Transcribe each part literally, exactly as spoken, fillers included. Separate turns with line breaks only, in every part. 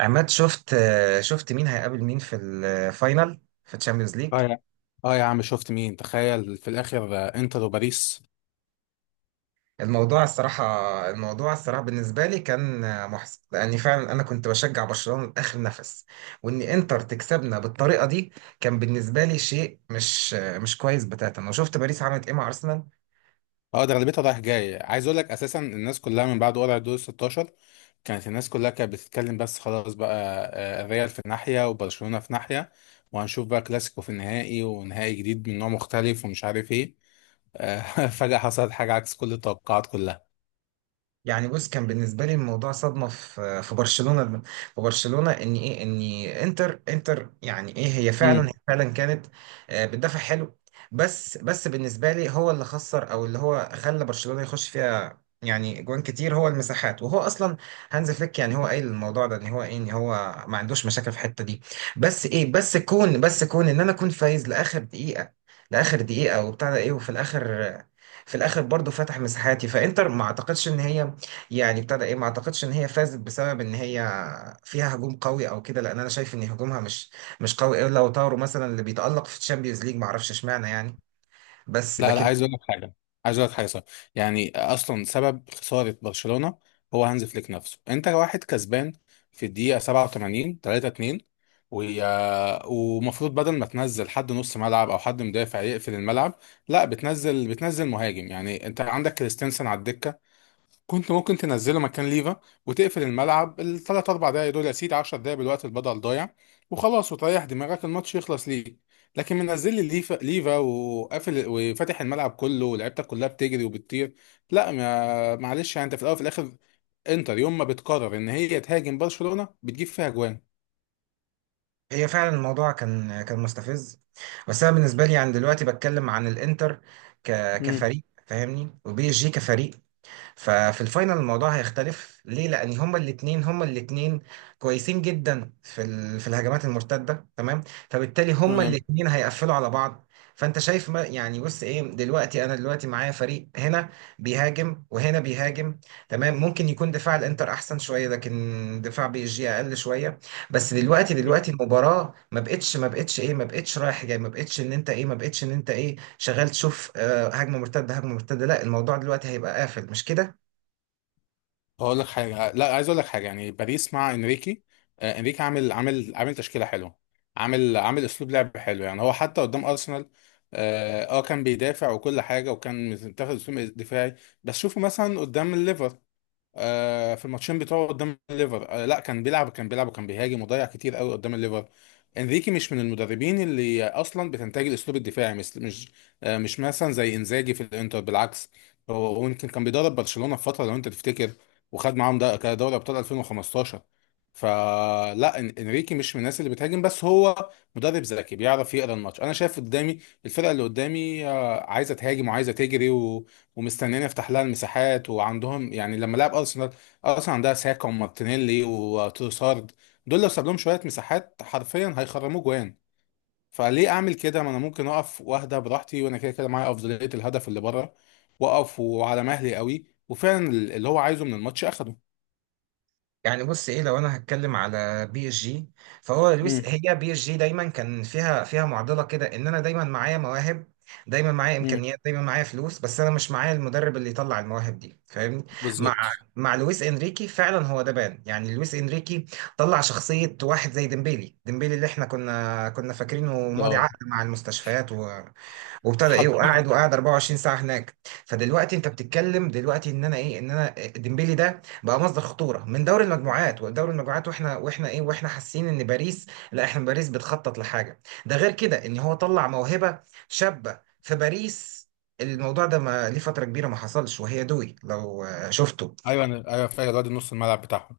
عماد، شفت شفت مين هيقابل مين في الفاينل في تشامبيونز ليج؟
اه يا اه يا عم، شفت مين؟ تخيل في الاخر، آه، انتر وباريس.
الموضوع الصراحة الموضوع الصراحة بالنسبة لي كان محزن، لأني فعلا أنا كنت بشجع برشلونة لآخر نفس، وإن إنتر تكسبنا بالطريقة دي كان بالنسبة لي شيء مش مش كويس بتاتا. أنا شفت باريس عملت إيه مع أرسنال.
اه، ده غالبيتها رايح جاي، عايز اقول لك اساسا الناس كلها من بعد قرعه دور ستاشر كانت الناس كلها كانت بتتكلم، بس خلاص بقى. آه، الريال في ناحيه وبرشلونه في ناحيه، وهنشوف بقى كلاسيكو في النهائي ونهائي جديد من نوع مختلف ومش عارف ايه. آه، فجاه حصلت حاجه عكس كل التوقعات كلها.
يعني بص، كان بالنسبه لي الموضوع صدمه في في برشلونه، في برشلونه ان ايه ان انتر انتر يعني ايه هي فعلا، هي فعلا كانت آه، بتدافع حلو. بس بس بالنسبه لي هو اللي خسر، او اللي هو خلى برشلونه يخش فيها يعني جوان كتير، هو المساحات. وهو اصلا هانز فليك يعني هو قايل الموضوع ده، ان هو ايه ان هو ما عندوش مشاكل في الحته دي. بس ايه، بس كون بس كون ان انا كنت فايز لاخر دقيقه لاخر دقيقه، وبتاع ده ايه وفي الاخر آه، في الاخر برضو فتح مساحاتي، فانتر ما اعتقدش ان هي يعني ابتدى ايه ما اعتقدش ان هي فازت بسبب ان هي فيها هجوم قوي او كده، لان انا شايف ان هجومها مش مش قوي، الا لو طاروا مثلا اللي بيتألق في الشامبيونز ليج، ما اعرفش اشمعنى يعني. بس
لا، لا،
لكن
عايز اقول لك حاجه، عايز اقول لك حاجه صح. يعني اصلا سبب خساره برشلونه هو هانز فليك نفسه. انت واحد كسبان في الدقيقه سبعه وتمانين تلاته اتنين، ويا- ومفروض بدل ما تنزل حد نص ملعب او حد مدافع يقفل الملعب، لا، بتنزل بتنزل مهاجم. يعني انت عندك كريستنسن على الدكه، كنت ممكن تنزله مكان ليفا وتقفل الملعب الثلاث اربع دقايق دول، يا سيدي عشر دقايق بالوقت البدل ضايع، وخلاص، وتريح دماغك الماتش يخلص ليك. لكن منزل لي ليفا، ليفا، وقافل وفاتح الملعب كله ولعيبتك كلها بتجري وبتطير. لا، ما معلش. يعني انت في الاول وفي الاخر، انتر يوم ما بتقرر ان هي تهاجم برشلونة بتجيب فيها جوان.
هي فعلا الموضوع كان كان مستفز. بس انا بالنسبه لي يعني دلوقتي بتكلم عن الانتر ك
مم.
كفريق فاهمني، وبي اس جي كفريق. ففي الفاينل الموضوع هيختلف، ليه؟ لان هما الاثنين هما الاثنين كويسين جدا في ال- في الهجمات المرتده، تمام؟ فبالتالي هما الاثنين هيقفلوا على بعض. فانت شايف، ما يعني بص ايه، دلوقتي انا دلوقتي معايا فريق هنا بيهاجم وهنا بيهاجم، تمام. ممكن يكون دفاع الانتر احسن شويه، لكن دفاع بي اس جي اقل شويه. بس دلوقتي، دلوقتي
تمام.
المباراه ما بقتش ما بقتش ايه ما بقتش رايح جاي، ما بقتش ان انت ايه ما بقتش ان انت ايه شغال تشوف آه، هجمه مرتده، هجمه مرتده. لا، الموضوع دلوقتي هيبقى قافل، مش كده؟
اقول لك حاجه، لا، عايز اقول لك حاجه. يعني باريس مع انريكي، آه، انريكي عامل عامل عامل تشكيله حلوه، عامل عامل اسلوب لعب حلو. يعني هو حتى قدام ارسنال، اه آه، كان بيدافع وكل حاجه، وكان متاخد اسلوب دفاعي. بس شوفوا مثلا قدام الليفر، آه، في الماتشين بتوعه قدام الليفر، آه، لا، كان بيلعب كان بيلعب وكان بيهاجم، وضيع كتير قوي قدام الليفر. انريكي مش من المدربين اللي اصلا بتنتج الاسلوب الدفاعي، مثل مش آه، مش مثلا زي انزاجي في الانتر، بالعكس. هو هو يمكن كان بيدرب برشلونة في فترة، لو انت تفتكر، وخد معاهم ده كان دوري ابطال الفين وخمستاشر. فلا، إن- انريكي مش من الناس اللي بتهاجم، بس هو مدرب ذكي بيعرف يقرا الماتش. انا شايف قدامي الفرقه اللي قدامي آه، عايزه تهاجم وعايزه تجري ومستنيين يفتح لها المساحات، وعندهم يعني لما لعب ارسنال، ارسنال عندها ساكا ومارتينيلي وتروسارد، دول لو ساب لهم شويه مساحات حرفيا هيخرموا جوان. فليه اعمل كده؟ ما انا ممكن اقف واهدى براحتي، وانا كده كده معايا افضليه الهدف اللي بره، واقف وعلى مهلي قوي، وفعلا اللي هو عايزه من الماتش اخده.
يعني بص ايه، لو انا هتكلم على بي اس جي، فهو لويس،
امم.
هي بي اس جي دايما كان فيها، فيها معضله كده، ان انا دايما معايا مواهب، دايما معايا
امم.
امكانيات، دايما معايا فلوس، بس انا مش معايا المدرب اللي يطلع المواهب دي، فاهمني؟ مع
بالظبط.
مع لويس انريكي فعلا هو ده بان. يعني لويس انريكي طلع شخصيه واحد زي ديمبيلي ديمبيلي، اللي احنا كنا كنا فاكرينه ماضي
اه.
عقد مع المستشفيات، وابتدى ايه
حرفياً.
وقاعد وقاعد اربعة وعشرين ساعه هناك. فدلوقتي انت بتتكلم دلوقتي ان انا ايه ان انا ديمبلي ده بقى مصدر خطوره من دوري المجموعات، ودوري المجموعات واحنا واحنا ايه واحنا حاسين ان باريس، لا، احنا باريس بتخطط لحاجه ده، غير كده ان هو طلع موهبه شابه في باريس. الموضوع ده ما ليه فترة كبيرة ما حصلش، وهي دوي لو آه، شفته.
ايوه، انا ايوه فاكر الواد نص الملعب بتاعهم.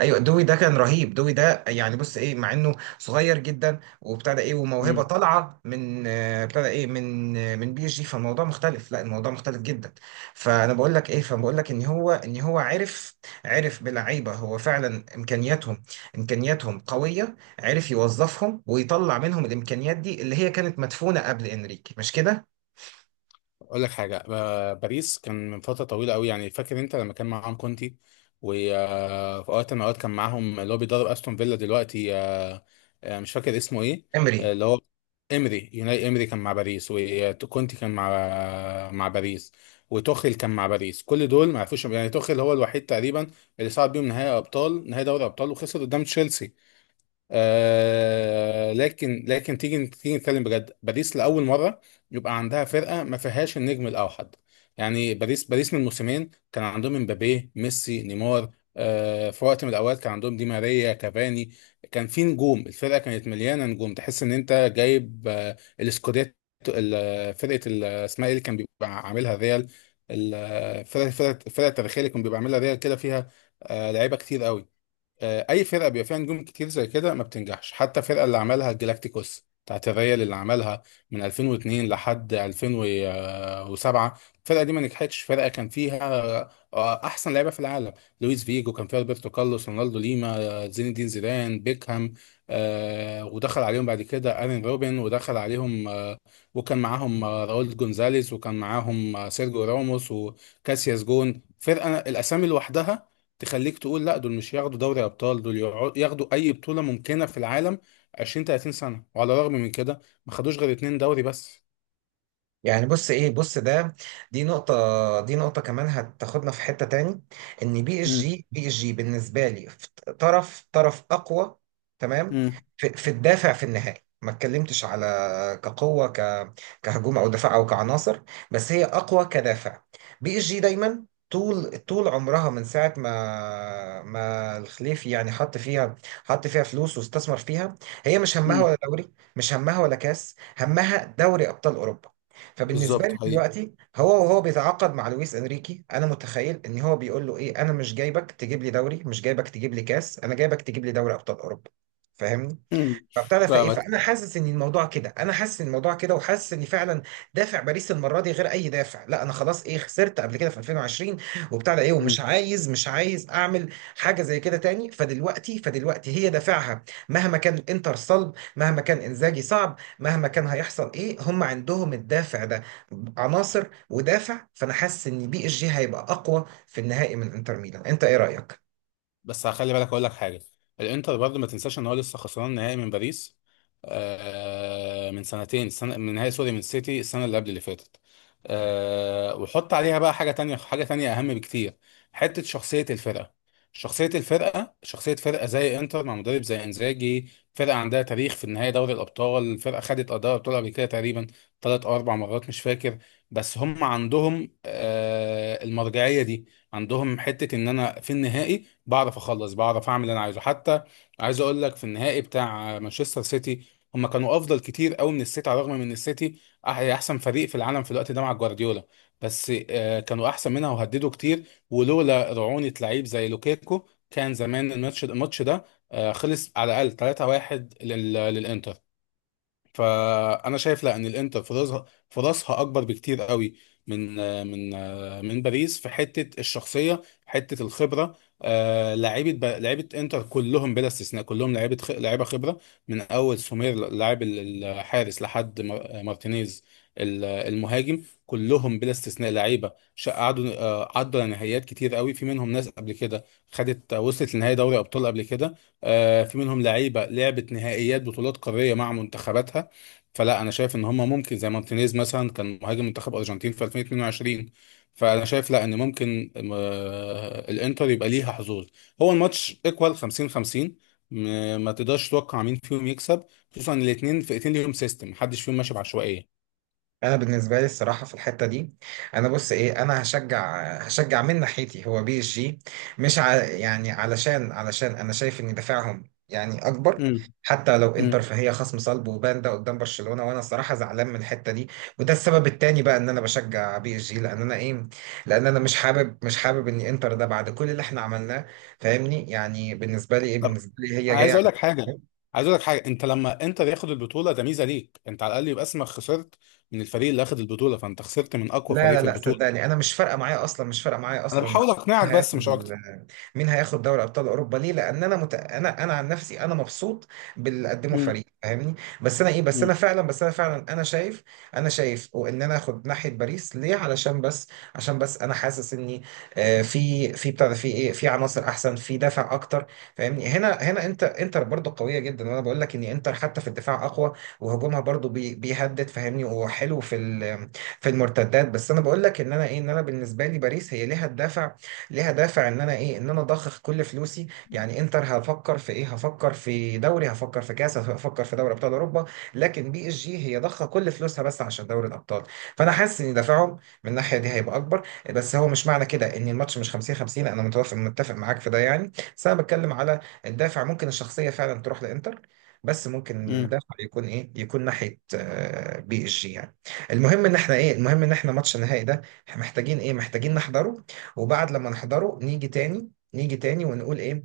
ايوه، دوي ده كان رهيب. دوي ده يعني بص ايه، مع انه صغير جدا، وابتدى ايه وموهبه
امم.
طالعه من آه، ابتدى ايه من آه، من بي اس جي، فالموضوع مختلف، لا الموضوع مختلف جدا. فانا بقول لك ايه، فبقول لك ان هو، ان هو عرف عرف بلعيبه، هو فعلا امكانياتهم امكانياتهم قويه، عرف يوظفهم ويطلع منهم الامكانيات دي اللي هي كانت مدفونه قبل انريكي، مش كده؟
اقول لك حاجه، ب- باريس كان من فتره طويله قوي، يعني فاكر انت لما كان معاهم كونتي؟ في وقت من الأوقات كان معاهم اللي هو بيدرب أستون فيلا دلوقتي، آه، آه، مش فاكر اسمه إيه،
امري.
آه، اللي هو إمري، يوناي إمري كان مع باريس، وكونتي كان مع، مع باريس، وتوخيل كان مع باريس. كل دول ما عرفوش. يعني توخيل هو الوحيد تقريبا اللي صعد بيهم نهائي أبطال، نهائي دوري أبطال، وخسر قدام تشيلسي. آه، لكن لكن تيجي تيجي نتكلم بجد، باريس لاول مره يبقى عندها فرقه ما فيهاش النجم الاوحد. يعني باريس باريس من موسمين كان عندهم امبابي ميسي نيمار، آه في وقت من الاوقات كان عندهم دي ماريا كافاني. كان في نجوم، الفرقه كانت مليانه نجوم، تحس ان انت جايب آه الاسكوديتو. ال- فرقه ال- اسمها ايه اللي كان بيبقى عاملها ريال، الفرقه الفرقه الفرقة التاريخيه اللي كان بيبقى عاملها ريال كده، فيها آه لعيبه كتير قوي. آه، اي فرقه بيبقى فيها نجوم كتير زي كده ما بتنجحش. حتى الفرقه اللي عملها الجلاكتيكوس بتاعت الريال، اللي عملها من الفين واتنين لحد الفين وسبعه، الفرقه دي ما نجحتش. فرقه كان فيها آه، احسن لعيبه في العالم، لويس فيجو كان فيها، روبرتو كارلوس، رونالدو ليما، آه، زين الدين زيدان، بيكهام، آه، ودخل عليهم بعد كده ارين روبن، ودخل عليهم آه، وكان معاهم آه، راؤول جونزاليز، وكان معاهم آه، سيرجيو راموس وكاسياس. جون، فرقه الاسامي لوحدها تخليك تقول لا دول مش ياخدوا دوري ابطال، دول يقعدوا- ياخدوا اي بطوله ممكنه في العالم عشرين تلاتين سنه. وعلى الرغم من كده ما خدوش غير اتنين دوري بس.
يعني بص ايه، بص ده دي نقطة، دي نقطة كمان هتاخدنا في حتة تاني، ان بي اس
مم.
جي بي اس جي بالنسبة لي في طرف طرف اقوى، تمام؟
مم.
في, في الدافع في النهائي. ما اتكلمتش على كقوة، ك كهجوم او دفاع او كعناصر، بس هي اقوى كدافع. بي اس جي دايما، طول طول عمرها من ساعة ما ما الخليفي يعني حط فيها حط فيها فلوس واستثمر فيها، هي مش همها ولا
مم.
دوري، مش همها ولا كاس، همها دوري ابطال اوروبا. فبالنسبه
بالظبط.
لي
حقيقي.
دلوقتي هو، وهو بيتعاقد مع لويس انريكي، انا متخيل ان هو بيقول له ايه: انا مش جايبك تجيب لي دوري، مش جايبك تجيب لي كاس، انا جايبك تجيب لي دوري ابطال اوروبا، فاهمني؟
مم.
فابتدى فايه
فاهمك.
فانا حاسس ان الموضوع كده، انا حاسس ان الموضوع كده وحاسس ان فعلا دافع باريس المره دي غير اي دافع. لا، انا خلاص ايه، خسرت قبل كده في الفين وعشرين، وبتاع ده ايه، ومش
مم.
عايز مش عايز اعمل حاجه زي كده تاني. فدلوقتي، فدلوقتي هي دافعها مهما كان الانتر صلب، مهما كان انزاجي صعب، مهما كان هيحصل ايه، هم عندهم الدافع ده. عناصر ودافع، فانا حاسس ان بي اس جي هيبقى اقوى في النهائي من انتر ميلان. انت ايه رايك؟
بس هخلي بالك، اقول لك حاجه، الانتر برضه ما تنساش ان هو لسه خسران نهائي من باريس آه من سنتين سنة، من نهائي سوري، من سيتي السنه اللي قبل اللي فاتت. آه، وحط عليها بقى حاجه تانية، حاجه تانية اهم بكتير، حته شخصيه الفرقه. شخصيه الفرقه، شخصيه فرقه زي انتر مع مدرب زي انزاجي، فرقه عندها تاريخ في النهائي دوري الابطال، فرقه خدت اداء ابطال قبل كده تقريبا ثلاث او اربع مرات مش فاكر. بس هم عندهم آه المرجعيه دي، عندهم حته ان انا في النهائي بعرف اخلص، بعرف اعمل اللي انا عايزه. حتى عايز اقول لك في النهائي بتاع مانشستر سيتي، هم كانوا افضل كتير قوي من السيتي، على الرغم من ان السيتي أح- يعني احسن فريق في العالم في الوقت ده مع جوارديولا، بس آه، كانوا احسن منها وهددوا كتير. ولولا رعونة لعيب زي لوكيكو كان زمان الماتش الماتش ده آه، خلص على الاقل تلاته واحد لل- للانتر. فانا شايف لا، ان الانتر فرصها فرصها اكبر بكتير قوي، من من من باريس، في حته الشخصيه، حته الخبره. آه، لعيبه ب- لعيبه انتر كلهم بلا استثناء، كلهم لعيبه خ- لعيبه خبره، من اول سومير لاعب ال- الحارس لحد مار- مارتينيز ال- المهاجم. كلهم بلا استثناء لعيبه شا- قعدوا آه، عدوا نهائيات كتير قوي، في منهم ناس قبل كده خدت، وصلت لنهائي دوري ابطال قبل كده. آه، في منهم لعيبه لعبت نهائيات بطولات قاريه مع منتخباتها. فلا، انا شايف ان هم ممكن، زي مارتينيز مثلا كان مهاجم منتخب ارجنتين في الفين واتنين وعشرين. فانا شايف لا، ان ممكن آه، الانتر يبقى ليها حظوظ. هو الماتش ايكوال خمسين خمسين، م- ما تقدرش تتوقع مين فيهم يكسب، خصوصا ان الاثنين فرقتين ليهم سيستم، محدش فيهم ماشي بعشوائيه.
انا بالنسبه لي الصراحه في الحته دي، انا بص ايه، انا هشجع هشجع من ناحيتي هو بي اس جي. مش ع... يعني علشان علشان انا شايف ان دفاعهم يعني اكبر،
امم.
حتى لو انتر
امم.
فهي خصم صلب، وبان ده قدام برشلونه، وانا الصراحه زعلان من الحته دي. وده السبب التاني بقى ان انا بشجع بي اس جي، لان انا ايه، لان انا مش حابب مش حابب ان انتر ده بعد كل اللي احنا عملناه، فاهمني؟ يعني بالنسبه لي ايه
طب،
بالنسبه لي هي جايه.
عايز اقول لك حاجه، عايز اقول لك حاجه انت لما انتر ياخد البطوله، ده ميزه ليك انت. على الاقل يبقى اسمك خسرت من الفريق اللي اخد البطوله، فانت خسرت من اقوى
لا
فريق
لا
في
لا،
البطوله.
صدقني انا مش فارقه معايا اصلا، مش فارقه معايا
انا
اصلا.
بحاول اقنعك
مين
بس مش اكتر.
هياخد مين هياخد دوري ابطال اوروبا، ليه؟ لان انا مت... انا انا عن نفسي انا مبسوط باللي قدمه فريق، فاهمني؟ بس انا ايه، بس انا فعلا بس انا فعلا انا شايف انا شايف. وان انا اخد ناحيه باريس ليه؟ علشان بس عشان بس انا حاسس اني آه، في في بتاع ده، في ايه في عناصر احسن، في دافع اكتر، فاهمني؟ هنا هنا انت، انتر برضه قويه جدا، وانا بقول لك ان انتر حتى في الدفاع اقوى، وهجومها برضه بي... بيهدد فاهمني، وحلو في ال... في المرتدات. بس انا بقول لك ان انا ايه، ان انا بالنسبه لي باريس هي ليها الدافع، ليها دافع ان انا ايه ان انا اضخ كل فلوسي. يعني انتر هفكر في ايه هفكر في دوري، هفكر في كاس، هفكر في دوري ابطال اوروبا، لكن بي اس جي هي ضخه كل فلوسها بس عشان دوري الابطال. فانا حاسس ان دافعهم من الناحيه دي هيبقى اكبر. بس هو مش معنى كده ان الماتش مش خمسين خمسين، انا متوافق متفق معاك في ده يعني، بس انا بتكلم على الدافع. ممكن الشخصيه فعلا تروح لانتر، بس ممكن
امم.
الدافع يكون ايه، يكون ناحيه آه، بي اس جي يعني. المهم ان احنا ايه، المهم ان احنا ماتش النهائي ده احنا محتاجين ايه، محتاجين نحضره، وبعد لما نحضره نيجي تاني، نيجي تاني ونقول ايه،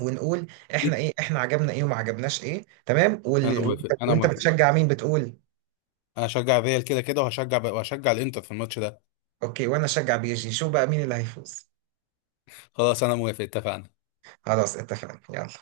ونقول احنا ايه، احنا عجبنا ايه وما عجبناش ايه، تمام.
انا
وال... وانت،
موافق انا
وإنت
موافق،
بتشجع مين، بتقول؟
انا هشجع الريال كده كده، وهشجع وهشجع الانتر في الماتش ده.
اوكي، وانا اشجع بيجي شو، بقى مين اللي هيفوز.
خلاص، انا موافق، اتفقنا.
خلاص، اتفقنا يلا.